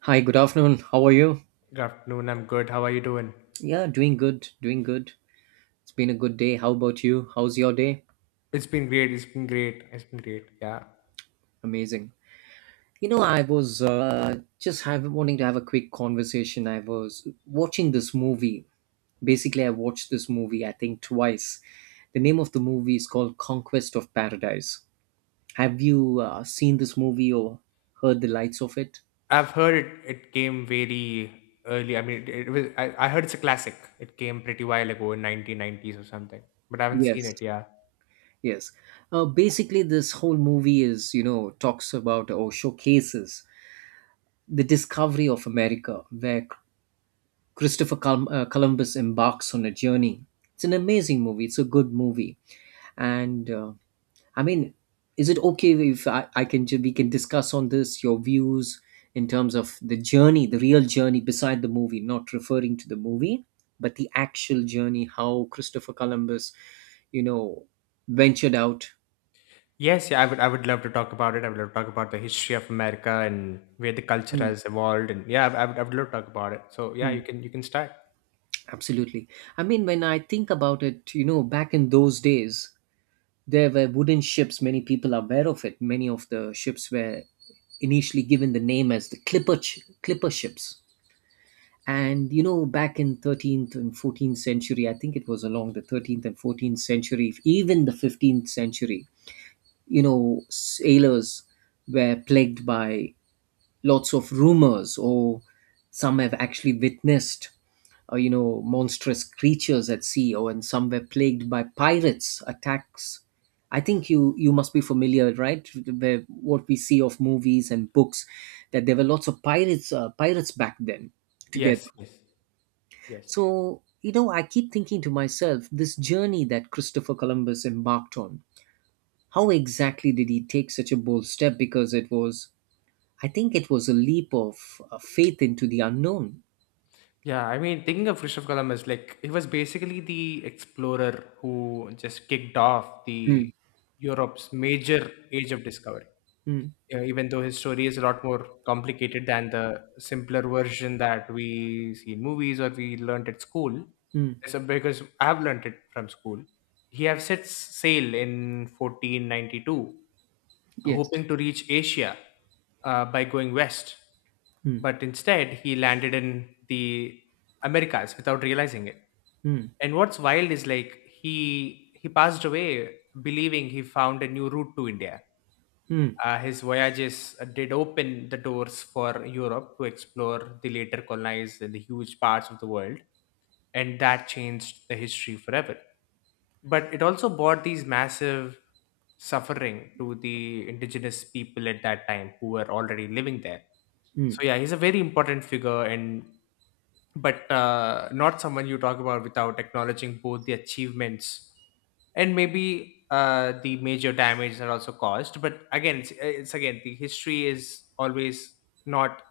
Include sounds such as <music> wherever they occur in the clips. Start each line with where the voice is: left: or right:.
right: Hi, good afternoon. How are you?
left: Good afternoon. I'm good. How are you doing?
right: Yeah, doing good, doing good. It's been a good day. How about you? How's your day?
left: It's been great. It's been great. It's been great. Yeah.
right: Amazing. I was wanting to have a quick conversation. I was watching this movie. Basically, I watched this movie, I think, twice. The name of the movie is called Conquest of Paradise. Have you seen this movie or heard the lights of it?
left: I've heard it came very early. I mean, it was, I heard it's a classic. It came pretty while ago in 1990s or something, but I haven't seen
right: Yes.
left: it. Yeah.
right: Yes. Basically, this whole movie talks about or showcases the discovery of America, where Christopher Columbus embarks on a journey. It's an amazing movie. It's a good movie, and I mean, is it okay if I we can discuss on this your views in terms of the journey, the real journey beside the movie, not referring to the movie, but the actual journey, how Christopher Columbus, you know, ventured out.
left: Yes. Yeah. I would love to talk about it. I would love to talk about the history of America and where the culture
right: Mm,
left: has evolved. And yeah, I would love to talk about it. So yeah, you
right: mm,
left: can, you can start.
right: absolutely. I mean, when I think about it, back in those days, there were wooden ships. Many people are aware of it. Many of the ships were initially given the name as the clipper, clipper ships. And back in 13th and 14th century, I think it was along the 13th and 14th century, even the 15th century, sailors were plagued by lots of rumors, or some have actually witnessed monstrous creatures at sea, or and some were plagued by pirates attacks. I think you must be familiar, right? Where what we see of movies and books, that there were lots of pirates back then together.
left: Yes. Yes. Yes.
right: So I keep thinking to myself, this journey that Christopher Columbus embarked on, how exactly did he take such a bold step? Because it was, I think, it was a leap of faith into the unknown.
left: Yeah, I mean, thinking of Christopher Columbus, like he was basically the explorer who just kicked off the
right: Mm,
left: Europe's major age of discovery.
right: mm,
left: Yeah, even though his story is a lot more complicated than the simpler version that we see in movies or we learned at school,
right: mm,
left: so because I have learned it from school. He have set sail in 1492
right: yes.
left: hoping to reach Asia by going west.
right: Mm,
left: But instead, he landed in the Americas without realizing it.
right: mm,
left: And what's wild is like he passed away believing he found a new route to India.
right: mm.
left: His voyages did open the doors for Europe to explore the later colonized and the huge parts of the world, and that changed the history forever, but it also brought these massive suffering to the indigenous people at that time who were already living there. So
right: Mm,
left: yeah, he's a very important figure, and but not someone you talk about without acknowledging both the achievements and maybe the major damage that also caused. But again, it's again the history is always not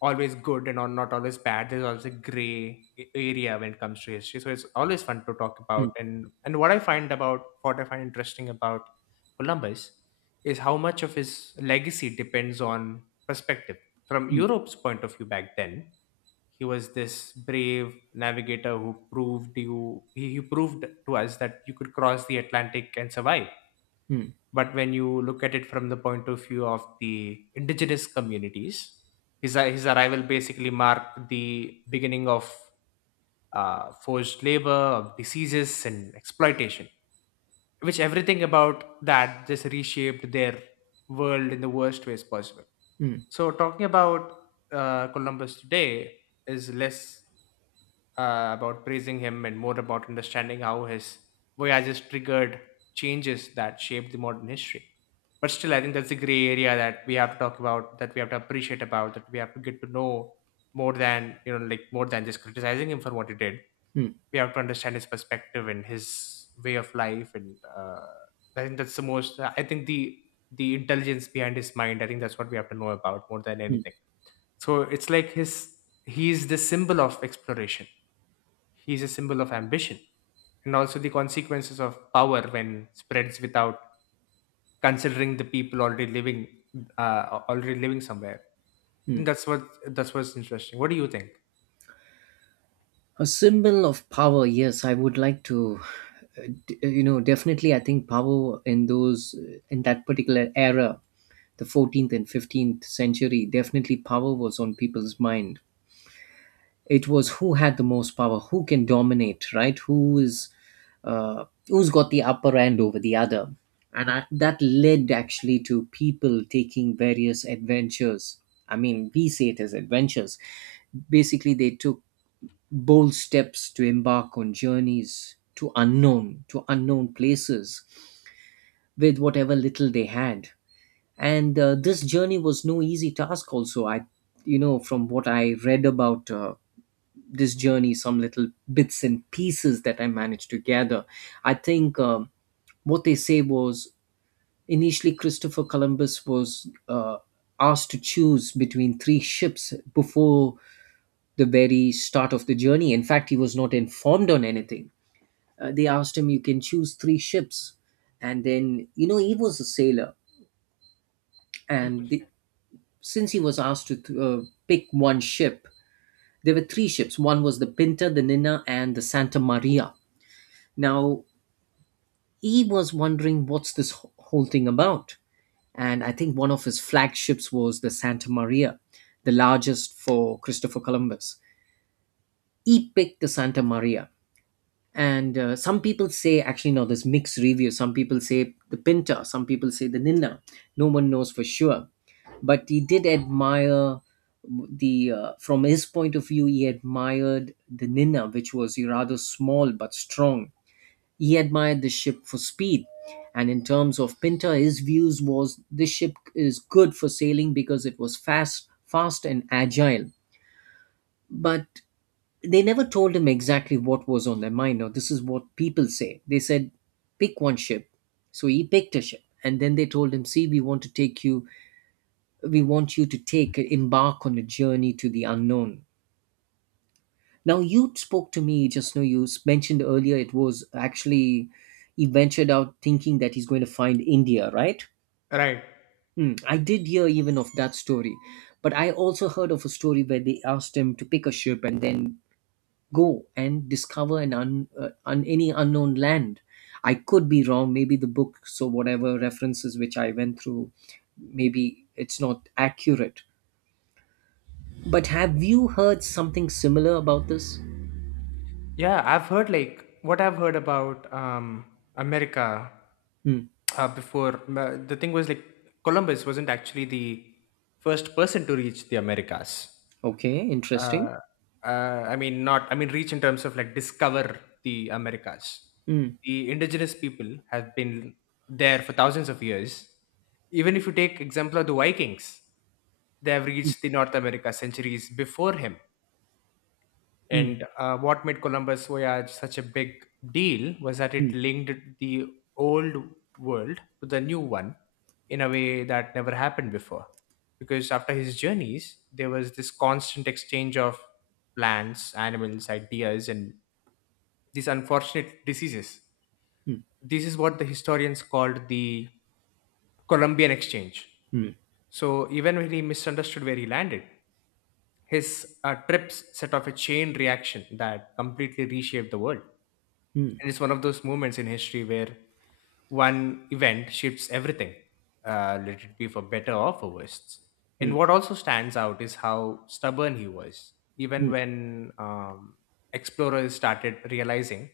left: always good and not always bad. There's always a gray area when it comes to history, so it's always fun to talk
right: mm,
left: about. And what I find about what I find interesting about Columbus is how much of his legacy depends on perspective. From
right: mm,
left: Europe's point of view back then, he was this brave navigator who he proved to us that you could cross the Atlantic and survive,
right: mm,
left: but when you look at it from the point of view of the indigenous communities, his arrival basically marked the beginning of forced labor, of diseases and exploitation, which everything about that just reshaped their world in the worst ways possible.
right: mm,
left: So talking about Columbus today is less about praising him and more about understanding how his voyages triggered changes that shaped the modern history. But still, I think that's a gray area that we have to talk about, that we have to appreciate about, that we have to get to know more than like, more than just criticizing him for what he did.
right: mm,
left: We have to understand his perspective and his way of life, and I think that's the most. I think the intelligence behind his mind, I think that's what we have to know about more than
right: mm,
left: anything. So it's like his he's the symbol of exploration, he is a symbol of ambition, and also the consequences of power when spreads without considering the people already living somewhere. And
right: mm.
left: that's what's interesting. What do you think?
right: A symbol of power, yes, I would like to, definitely. I think power in in that particular era, the 14th and 15th century, definitely power was on people's mind. It was who had the most power, who can dominate, right? Who is who's got the upper hand over the other, and that led actually to people taking various adventures. I mean, we say it as adventures. Basically, they took bold steps to embark on journeys to unknown places with whatever little they had. And this journey was no easy task. Also, from what I read about. This journey, some little bits and pieces that I managed to gather. I think what they say was, initially Christopher Columbus was asked to choose between three ships before the very start of the journey. In fact, he was not informed on anything. They asked him, "You can choose three ships." And then, he was a sailor. And
left: Interesting.
right: since he was asked to pick one ship, there were three ships. One was the Pinta, the Nina, and the Santa Maria. Now, he was wondering what's this whole thing about, and I think one of his flagships was the Santa Maria, the largest. For Christopher Columbus, he picked the Santa Maria. And some people say, actually no, there's mixed reviews. Some people say the Pinta, some people say the Nina. No one knows for sure, but he did admire the, from his point of view, he admired the Nina, which was rather small but strong. He admired the ship for speed, and in terms of Pinter, his views was this ship is good for sailing because it was fast, fast and agile. But they never told him exactly what was on their mind. Now this is what people say. They said, pick one ship. So he picked a ship. And then they told him, see, we want to take you, we want you to take, embark on a journey to the unknown. Now you spoke to me just now. You mentioned earlier it was actually he ventured out thinking that he's going to find India, right?
left: Right.
right: Hmm, I did hear even of that story, but I also heard of a story where they asked him to pick a ship and then go and discover an any unknown land. I could be wrong. Maybe the book, so whatever references which I went through, maybe it's not accurate. But have you heard something similar about this?
left: Yeah, I've heard, like, what I've heard about America
right: Hmm.
left: before, the thing was like Columbus wasn't actually the first person to reach the Americas.
right: Okay, interesting.
left: Uh, uh, I mean, not, I mean, reach in terms of like discover the Americas.
right: Hmm.
left: The indigenous people have been there for thousands of years. Even if you take example of the Vikings, they have reached the North America centuries before him.
right: Mm,
left: And what made Columbus' voyage such a big deal was that it
right: mm,
left: linked the old world to the new one in a way that never happened before. Because after his journeys, there was this constant exchange of plants, animals, ideas, and these unfortunate diseases.
right: mm,
left: This is what the historians called the Columbian Exchange.
right: mm,
left: So even when he misunderstood where he landed, his trips set off a chain reaction that completely reshaped the world.
right: mm,
left: And it's one of those moments in history where one event shifts everything, let it be for better or for worse. And
right: mm,
left: what also stands out is how stubborn he was, even
right: mm,
left: when explorers started realizing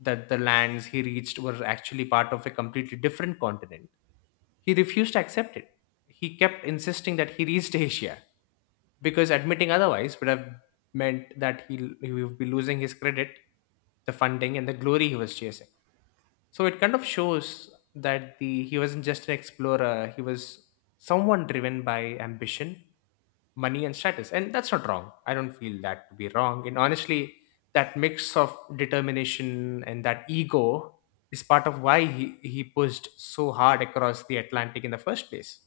left: that the lands he reached were actually part of a completely different continent. He refused to accept it. He kept insisting that he reached <laughs> Asia, because admitting otherwise would have meant that he would be losing his credit, the funding, and the glory he was chasing. So it kind of shows that the he wasn't just an explorer; he was someone driven by ambition, money, and status. And that's not wrong. I don't feel that to be wrong. And honestly, that mix of determination and that ego is part of why he pushed so hard across the Atlantic in the first place.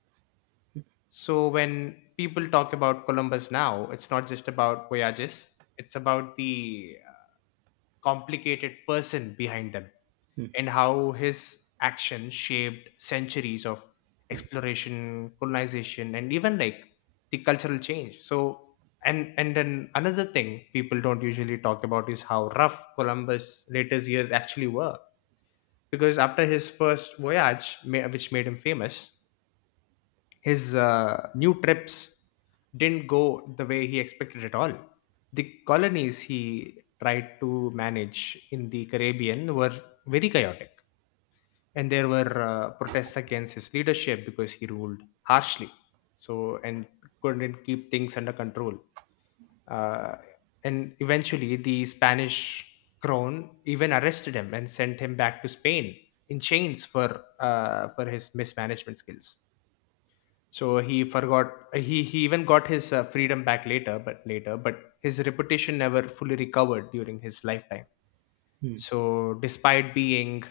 left: So when people talk about Columbus now, it's not just about voyages, it's about the complicated person behind them, and how his action shaped centuries of exploration, colonization, and even like the cultural change. So and then another thing people don't usually talk about is how rough Columbus' latest years actually were. Because after his first voyage, which made him famous, his new trips didn't go the way he expected at all. The colonies he tried to manage in the Caribbean were very chaotic, and there were protests against his leadership because he ruled harshly. So and couldn't keep things under control. Uh, and eventually, the Spanish crown even arrested him and sent him back to Spain in chains for his mismanagement skills. So he forgot, he even got his freedom back later, but his reputation never fully recovered during his lifetime.
right: mm,
left: So despite being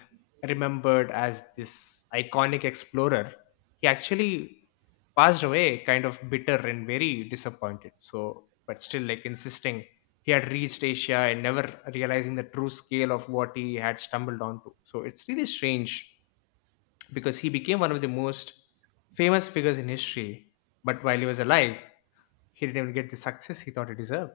left: remembered as this iconic explorer, he actually passed away kind of bitter and very disappointed. So, but still like insisting he had reached Asia and never realizing the true scale of what he had stumbled onto. So it's really strange because he became one of the most famous figures in history, but while he was alive, he didn't even get the success he thought he deserved.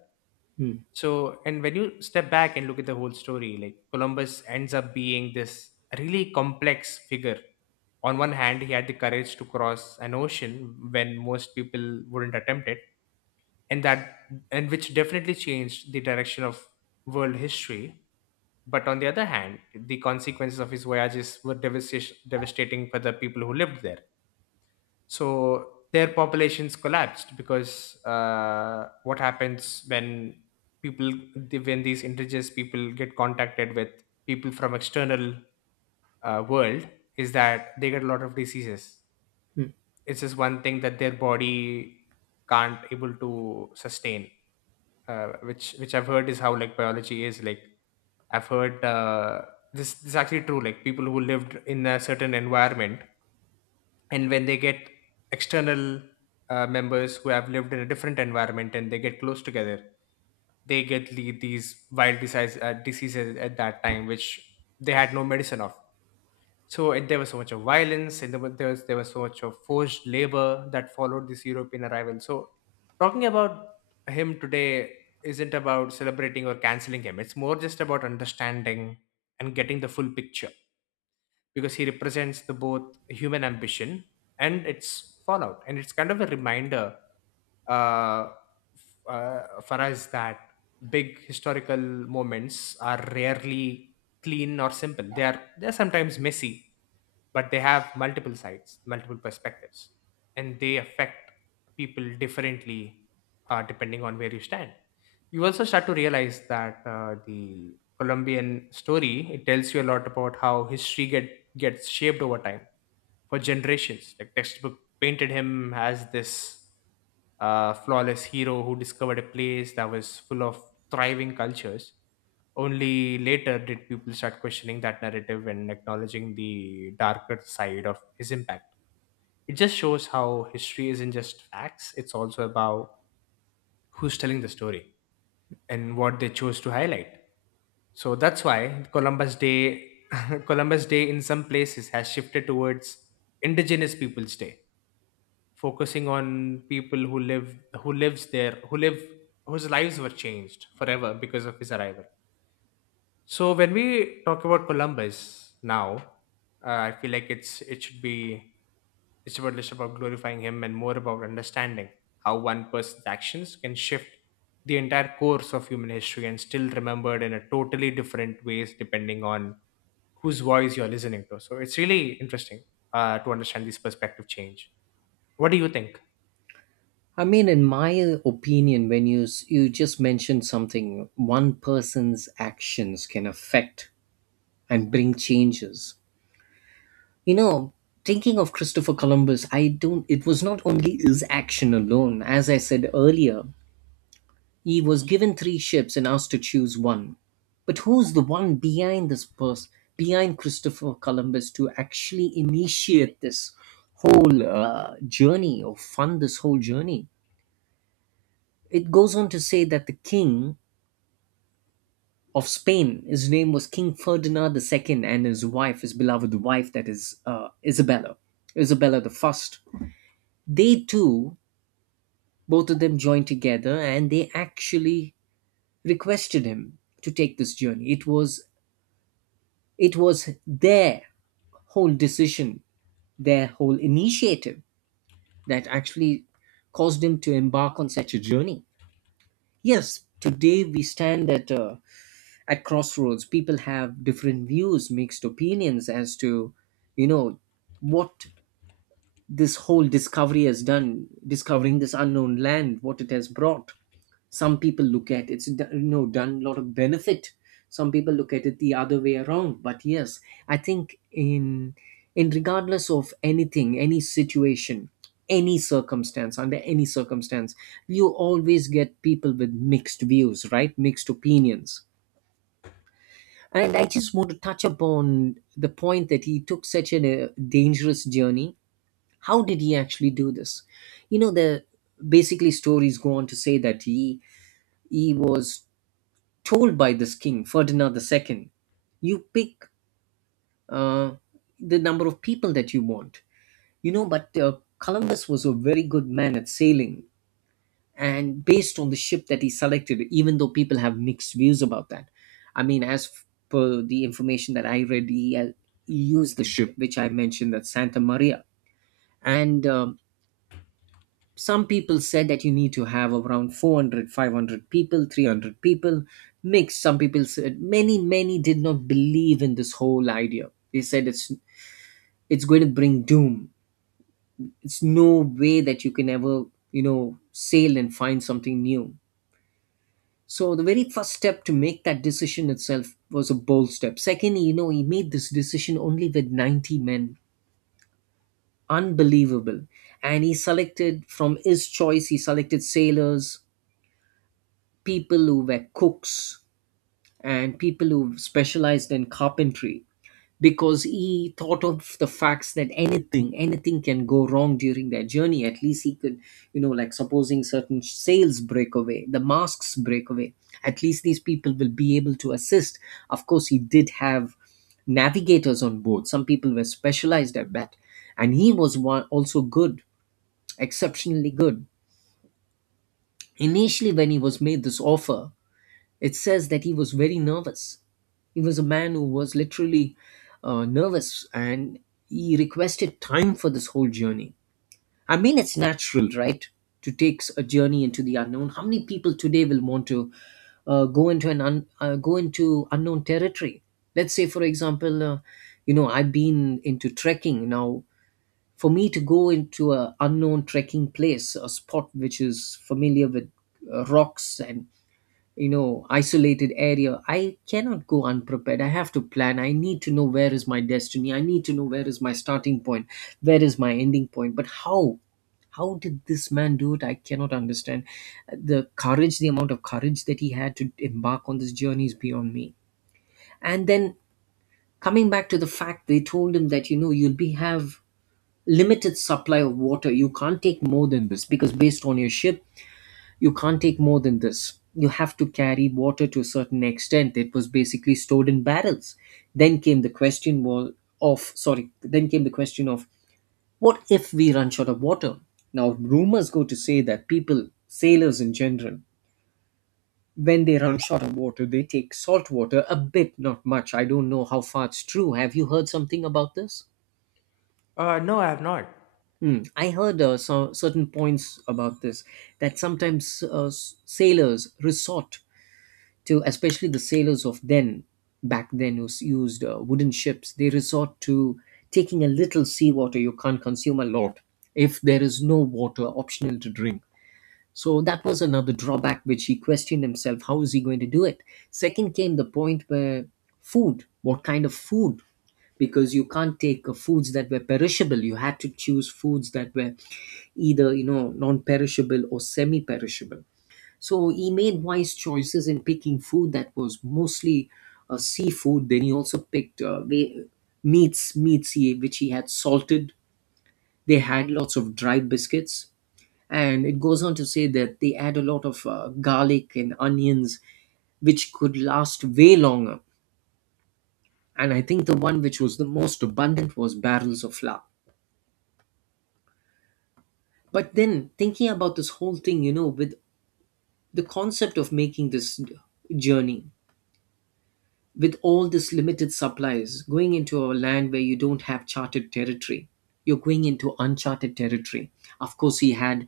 right: mm,
left: So, and when you step back and look at the whole story, like, Columbus ends up being this really complex figure. On one hand, he had the courage to cross an ocean when most people wouldn't attempt it, and that and which definitely changed the direction of world history. But on the other hand, the consequences of his voyages were devastating for the people who lived there. So their populations collapsed because, what happens when when these indigenous people get contacted with people from external world is that they get a lot of diseases.
right: mm.
left: It's just one thing that their body can't able to sustain, which I've heard is how like biology is, like I've heard, this is actually true. Like, people who lived in a certain environment, and when they get external members who have lived in a different environment and they get close together, they get these wild diseases at that time which they had no medicine of. So, and there was so much of violence, and there was so much of forced labor that followed this European arrival. So talking about him today isn't about celebrating or canceling him, it's more just about understanding and getting the full picture, because he represents the both human ambition and its fallout. And it's kind of a reminder, uh, for us, that big historical moments are rarely clean or simple. They are sometimes messy, but they have multiple sides, multiple perspectives, and they affect people differently, depending on where you stand. You also start to realize that the Colombian story, it tells you a lot about how history gets shaped over time for generations. Like, textbook painted him as this flawless hero who discovered a place that was full of thriving cultures. Only later did people start questioning that narrative and acknowledging the darker side of his impact. It just shows how history isn't just facts, it's also about who's telling the story and what they chose to highlight. So that's why Columbus Day <laughs> Columbus Day in some places has shifted towards Indigenous Peoples Day, focusing on people who live who lives there who live whose lives were changed forever because of his arrival. So when we talk about Columbus now, I feel like it should be it's about less about glorifying him and more about understanding how one person's actions can shift the entire course of human history and still remembered in a totally different ways depending on whose voice you're listening to. So it's really interesting to understand this perspective change. What do you think?
right: I mean, in my opinion, when you you just mentioned something, one person's actions can affect and bring changes. You know, thinking of Christopher Columbus, I don't. It was not only his action alone. As I said earlier, he was given three ships and asked to choose one. But who's the one behind this person, behind Christopher Columbus to actually initiate this whole journey or fund this whole journey? It goes on to say that the king of Spain, his name was King Ferdinand II, and his wife, his beloved wife, that is Isabella, Isabella the First. They too, both of them joined together, and they actually requested him to take this journey. It was their whole decision, their whole initiative that actually caused him to embark on such a journey. Yes, today we stand at crossroads. People have different views, mixed opinions as to, you know, what this whole discovery has done, discovering this unknown land, what it has brought. Some people look at it's done a lot of benefit. Some people look at it the other way around, but yes, I think in regardless of anything, any situation, any circumstance, under any circumstance, you always get people with mixed views, right, mixed opinions. And I just want to touch upon the point that he took such a dangerous journey. How did he actually do this? You know, the basically stories go on to say that he was told by this King Ferdinand II, you pick uh, the number of people that you want. You know, but Columbus was a very good man at sailing, and based on the ship that he selected, even though people have mixed views about that. I mean, as per the information that I read, he used the ship which I mentioned, that Santa Maria. And some people said that you need to have around 400, 500 people, 300 people, mixed. Some people said, many did not believe in this whole idea. They said it's going to bring doom. It's no way that you can ever sail and find something new. So the very first step to make that decision itself was a bold step. Secondly, he made this decision only with 90 men. Unbelievable. And he selected from his choice, he selected sailors, people who were cooks, and people who specialized in carpentry, because he thought of the facts that anything can go wrong during their journey. At least he could, like, supposing certain sales break away, the masks break away, at least these people will be able to assist. Of course he did have navigators on board. Some people were specialized at that, and he was one also good, exceptionally good. Initially, when he was made this offer, it says that he was very nervous. He was a man who was literally nervous, and he requested time for this whole journey. I mean, it's natural, right? To take a journey into the unknown. How many people today will want to go into an go into unknown territory. Let's say, for example, you know, I've been into trekking. Now, for me to go into a unknown trekking place, a spot which is familiar with rocks and, isolated area, I cannot go unprepared. I have to plan. I need to know where is my destiny, I need to know where is my starting point, where is my ending point. But how did this man do it? I cannot understand the courage, the amount of courage that he had to embark on this journey is beyond me. And then, coming back to the fact, they told him that, you'll be have limited supply of water, you can't take more than this because based on your ship, you can't take more than this. You have to carry water to a certain extent. It was basically stored in barrels. Then came the question was of, sorry, then came the question of, what if we run short of water? Now rumors go to say that people, sailors in general, when they run short of water, they take salt water a bit, not much. I don't know how far it's true. Have you heard something about this?
left: No, I have not.
right: Hmm. I heard certain points about this, that sometimes sailors resort to, especially the sailors of then, back then, who used wooden ships. They resort to taking a little seawater. You can't consume a lot if there is no water optional to drink. So that was another drawback, which he questioned himself, how is he going to do it? Second came the point where food, what kind of food, because you can't take foods that were perishable. You had to choose foods that were either, you know, non-perishable or semi-perishable. So he made wise choices in picking food that was mostly seafood. Then he also picked meats, which he had salted. They had lots of dried biscuits, and it goes on to say that they add a lot of garlic and onions, which could last way longer. And I think the one which was the most abundant was barrels of flour. But then, thinking about this whole thing, you know, with the concept of making this journey, with all this limited supplies, going into a land where you don't have charted territory, you're going into uncharted territory. Of course, he had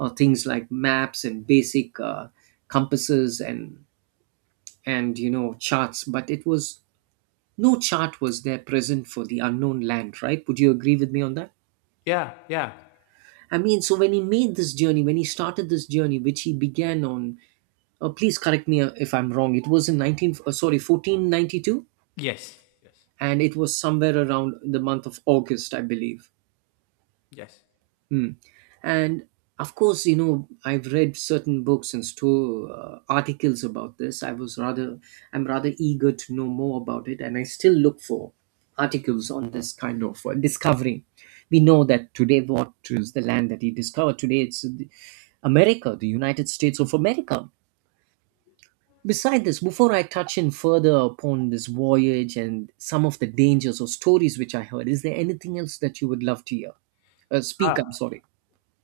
right: things like maps and basic compasses, and you know, charts. But it was, no chart was there present for the unknown land, right? Would you agree with me on that?
left: Yeah, yeah.
right: I mean, so when he made this journey, when he started this journey, which he began on, please correct me if I'm wrong, it was in 19, sorry 1492,
left: Yes, yes,
right: and it was somewhere around the month of August, I believe.
left: yes.
right: Hmm. And of course, you know, I've read certain books and articles about this. I'm rather eager to know more about it, and I still look for articles on this kind of discovery. We know that today, what is the land that he discovered? Today, it's America, the United States of America. Beside this, before I touch in further upon this voyage and some of the dangers or stories which I heard, is there anything else that you would love to hear? Speak,
left: Ah,
right: I'm sorry.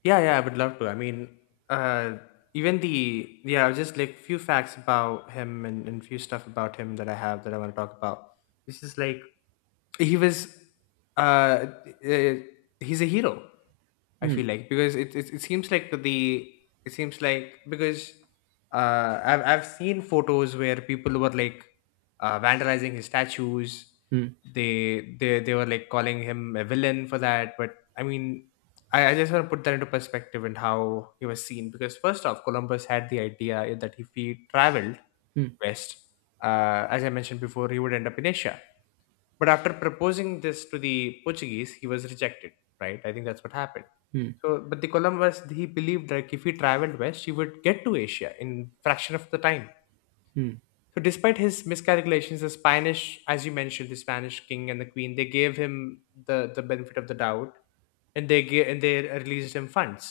left: yeah, yeah, I would love to. I mean, uh, just like few facts about him, and few stuff about him that I have that I want to talk about. This is like he was, uh, uh he's a hero. I
right: Hmm,
left: feel like because it seems like the it seems like because I've seen photos where people were like vandalizing his statues.
right: hmm,
left: They were like calling him a villain for that, but I mean, I just want to put that into perspective and how he was seen. Because first off, Columbus had the idea that if he traveled
right: hmm,
left: west, as I mentioned before, he would end up in Asia. But after proposing this to the Portuguese, he was rejected, right? I think that's what happened.
right: hmm,
left: So, but the Columbus, he believed like if he traveled west, he would get to Asia in fraction of the time.
right: hmm,
left: So despite his miscalculations, the Spanish, as you mentioned, the Spanish king and the queen, they gave him the benefit of the doubt, and they released him funds.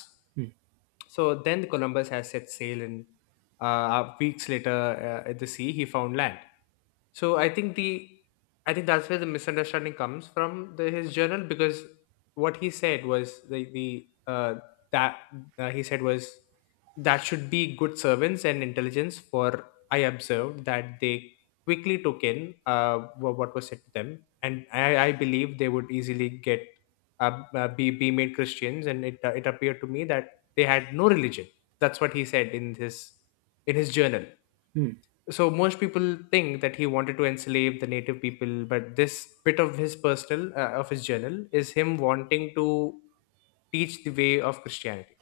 left: So then Columbus has set sail, and weeks later, at the sea, he found land. So I think that's where the misunderstanding comes from, his journal. Because what he said was the that he said was that should be good servants and intelligence, for I observed that they quickly took in what was said to them, and I believe they would easily get be made Christians. And it appeared to me that they had no religion. That's what he said in his journal.
right: hmm,
left: So most people think that he wanted to enslave the native people, but this bit of his personal, of his journal, is him wanting to teach the way of Christianity.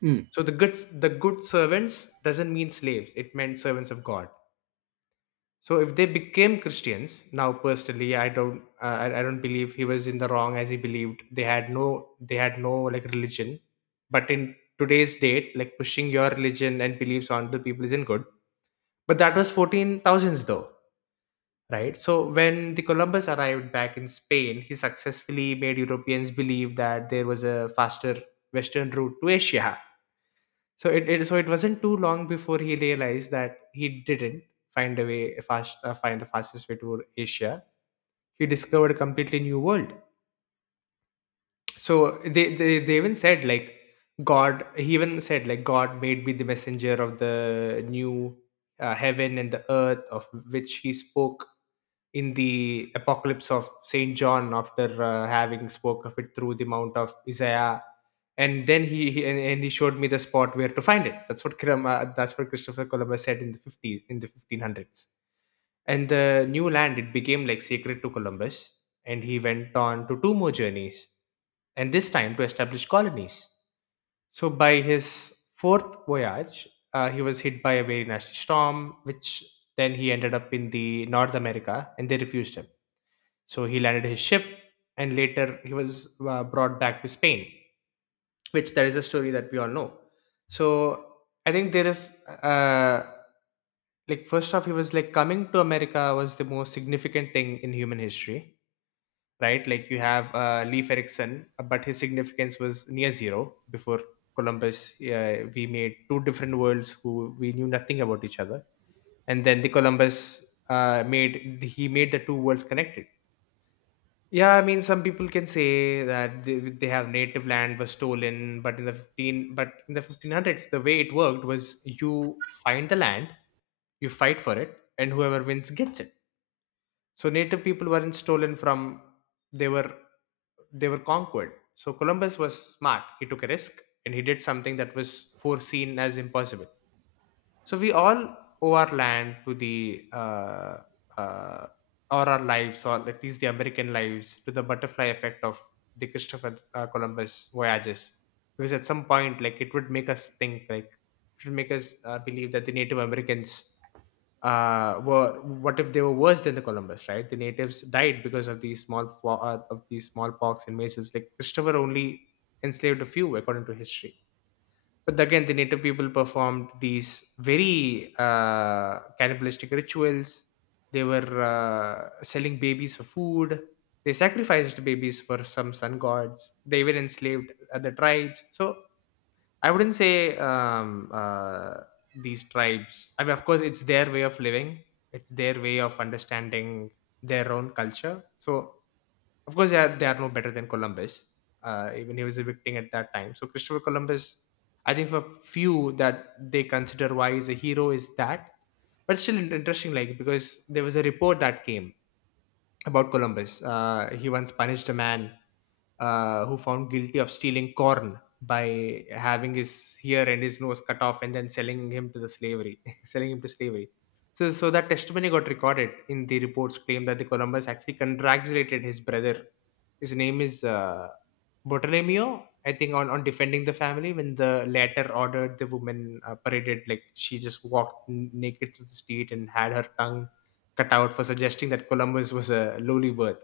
right: hmm.
left: So the good servants doesn't mean slaves, it meant servants of God. So if they became Christians, now personally I don't, I don't believe he was in the wrong, as he believed they had no like religion. But in today's date, like pushing your religion and beliefs on the people isn't good. But that was 14000s though. Right. So when the Columbus arrived back in Spain, he successfully made Europeans believe that there was a faster western route to Asia. So it wasn't too long before he realized that he didn't find a way a fast find the fastest way to Asia. He discovered a completely new world. So they even said like God, he even said like God made me the messenger of the new, heaven and the earth, of which he spoke in the apocalypse of Saint John, after having spoke of it through the mount of Isaiah. And then he and he showed me the spot where to find it. That's what Christopher Columbus said in the 50s, in the 1500s. And the new land, it became like sacred to Columbus, and he went on to two more journeys, and this time to establish colonies. So, by his fourth voyage, he was hit by a very nasty storm, which then he ended up in the North America, and they refused him. So he landed his ship, and later he was brought back to Spain, which there is a story that we all know. So I think there is, like, first off, he was like coming to America was the most significant thing in human history, right? Like you have, Leif Erikson, but his significance was near zero before Columbus. We made two different worlds who we knew nothing about each other. And then the Columbus, made he made the two worlds connected. Yeah, I mean, some people can say that they have native land was stolen, but in the 1500s, the way it worked was you find the land, you fight for it, and whoever wins gets it. So native people weren't stolen from; they were they were conquered. So Columbus was smart. He took a risk, and he did something that was foreseen as impossible. So we all owe our land to the, uh, or our lives, or at least the American lives, to the butterfly effect of the Christopher, Columbus voyages. Because at some point, like, it would make us think, like, it would make us believe that the Native Americans, were what if they were worse than the Columbus, right? The natives died because of these smallpox and mazes. Like Christopher only enslaved a few, according to history. But again, the native people performed these very cannibalistic rituals. They were selling babies for food. They sacrificed babies for some sun gods. They were enslaved other tribes. So I wouldn't say, these tribes. I mean, of course, it's their way of living. It's their way of understanding their own culture. So of course, they are no better than Columbus. Even he was evicting at that time. So Christopher Columbus, I think for few that they consider why he's a hero is that. But still interesting, like, because there was a report that came about Columbus. He once punished a man who found guilty of stealing corn by having his ear and his nose cut off and then selling him to the slavery, <laughs> selling him to slavery. So, so that testimony got recorded in the reports claim that the Columbus actually congratulated his brother. His name is, Bartolomeo, I think, on defending the family when the latter ordered the woman paraded, like she just walked naked through the street, and had her tongue cutout for suggesting that Columbus was a lowly birth.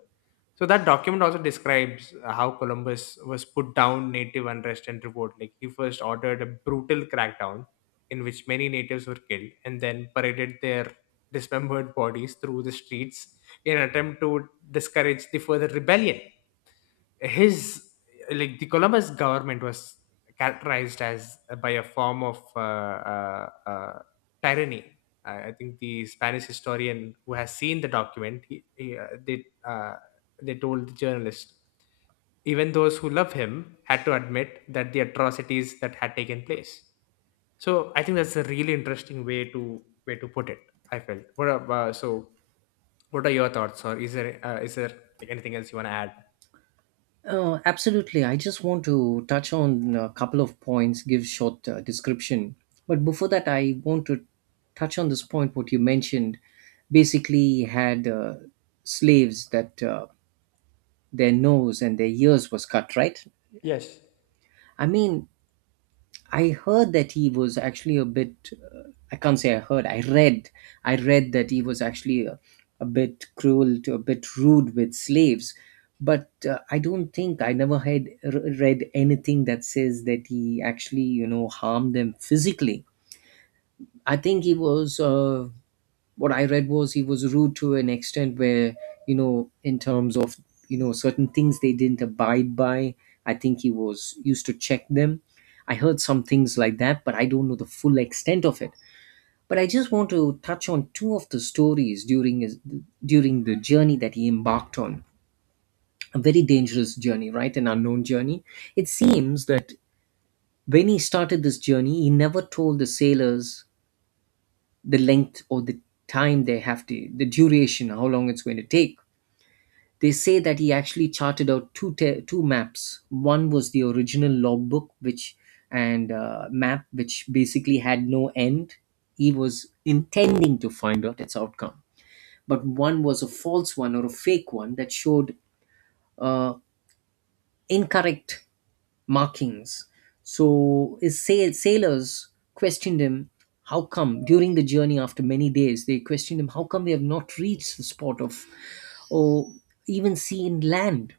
left: So that document also describes how Columbus was put down native unrest and revolt. Like he first ordered a brutal crackdown in which many natives were killed, and then paraded their dismembered bodies through the streets in an attempt to discourage the further rebellion. His, like the Columbus government was characterized as, by a form of tyranny. I think the Spanish historian who has seen the document, he, they told the journalist, even those who love him had to admit that the atrocities that had taken place. So I think that's a really interesting way to put it. I felt. What are, so? What are your thoughts? Or is there, is there, like, anything else you want to add?
right: Absolutely. I just want to touch on a couple of points, give short description. But before that, I want to touch on this point what you mentioned. Basically, had slaves that, their nose and their ears was cut, right?
left: Yes.
right: I mean, I heard that he was actually a bit. I can't say I heard. I read. I read that he was actually a bit cruel, a bit rude with slaves. But I don't think I never had read anything that says that he actually, you know, harmed them physically. I think he was, what I read was, he was rude to an extent where, you know, in terms of, you know, certain things they didn't abide by. I think he was used to check them. I heard some things like that, but I don't know the full extent of it. But I just want to touch on two of the stories during his, during the journey that he embarked on. A very dangerous journey, right? An unknown journey. It seems that when he started this journey, he never told the sailors the length or the time they have to, the duration, how long it's going to take. They say that he actually charted out two maps. One was the original logbook, which, and map, which basically had no end. He was intending to find out its outcome, but one was a false one or a fake one that showed uh, incorrect markings. So his sailors questioned him, how come during the journey after many days, they questioned him, how come they have not reached the spot of, or even seen land?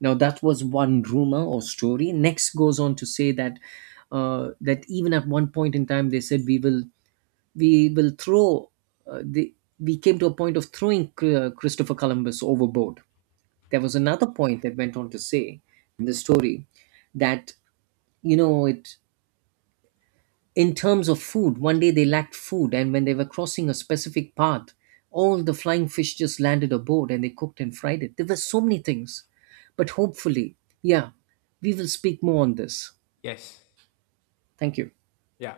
right: Now that was one rumor or story. Next goes on to say that, even at one point in time, they said, we will throw uh, the, we came to a point of throwing Christopher Columbus overboard. There was another point that went on to say in the story that, you know it, in terms of food, one day they lacked food, and when they were crossing a specific path, all the flying fish just landed aboard, and they cooked and fried it. There were so many things, but hopefully, yeah, we will speak more on this.
left: Yes.
right: Thank you.
left: Yeah.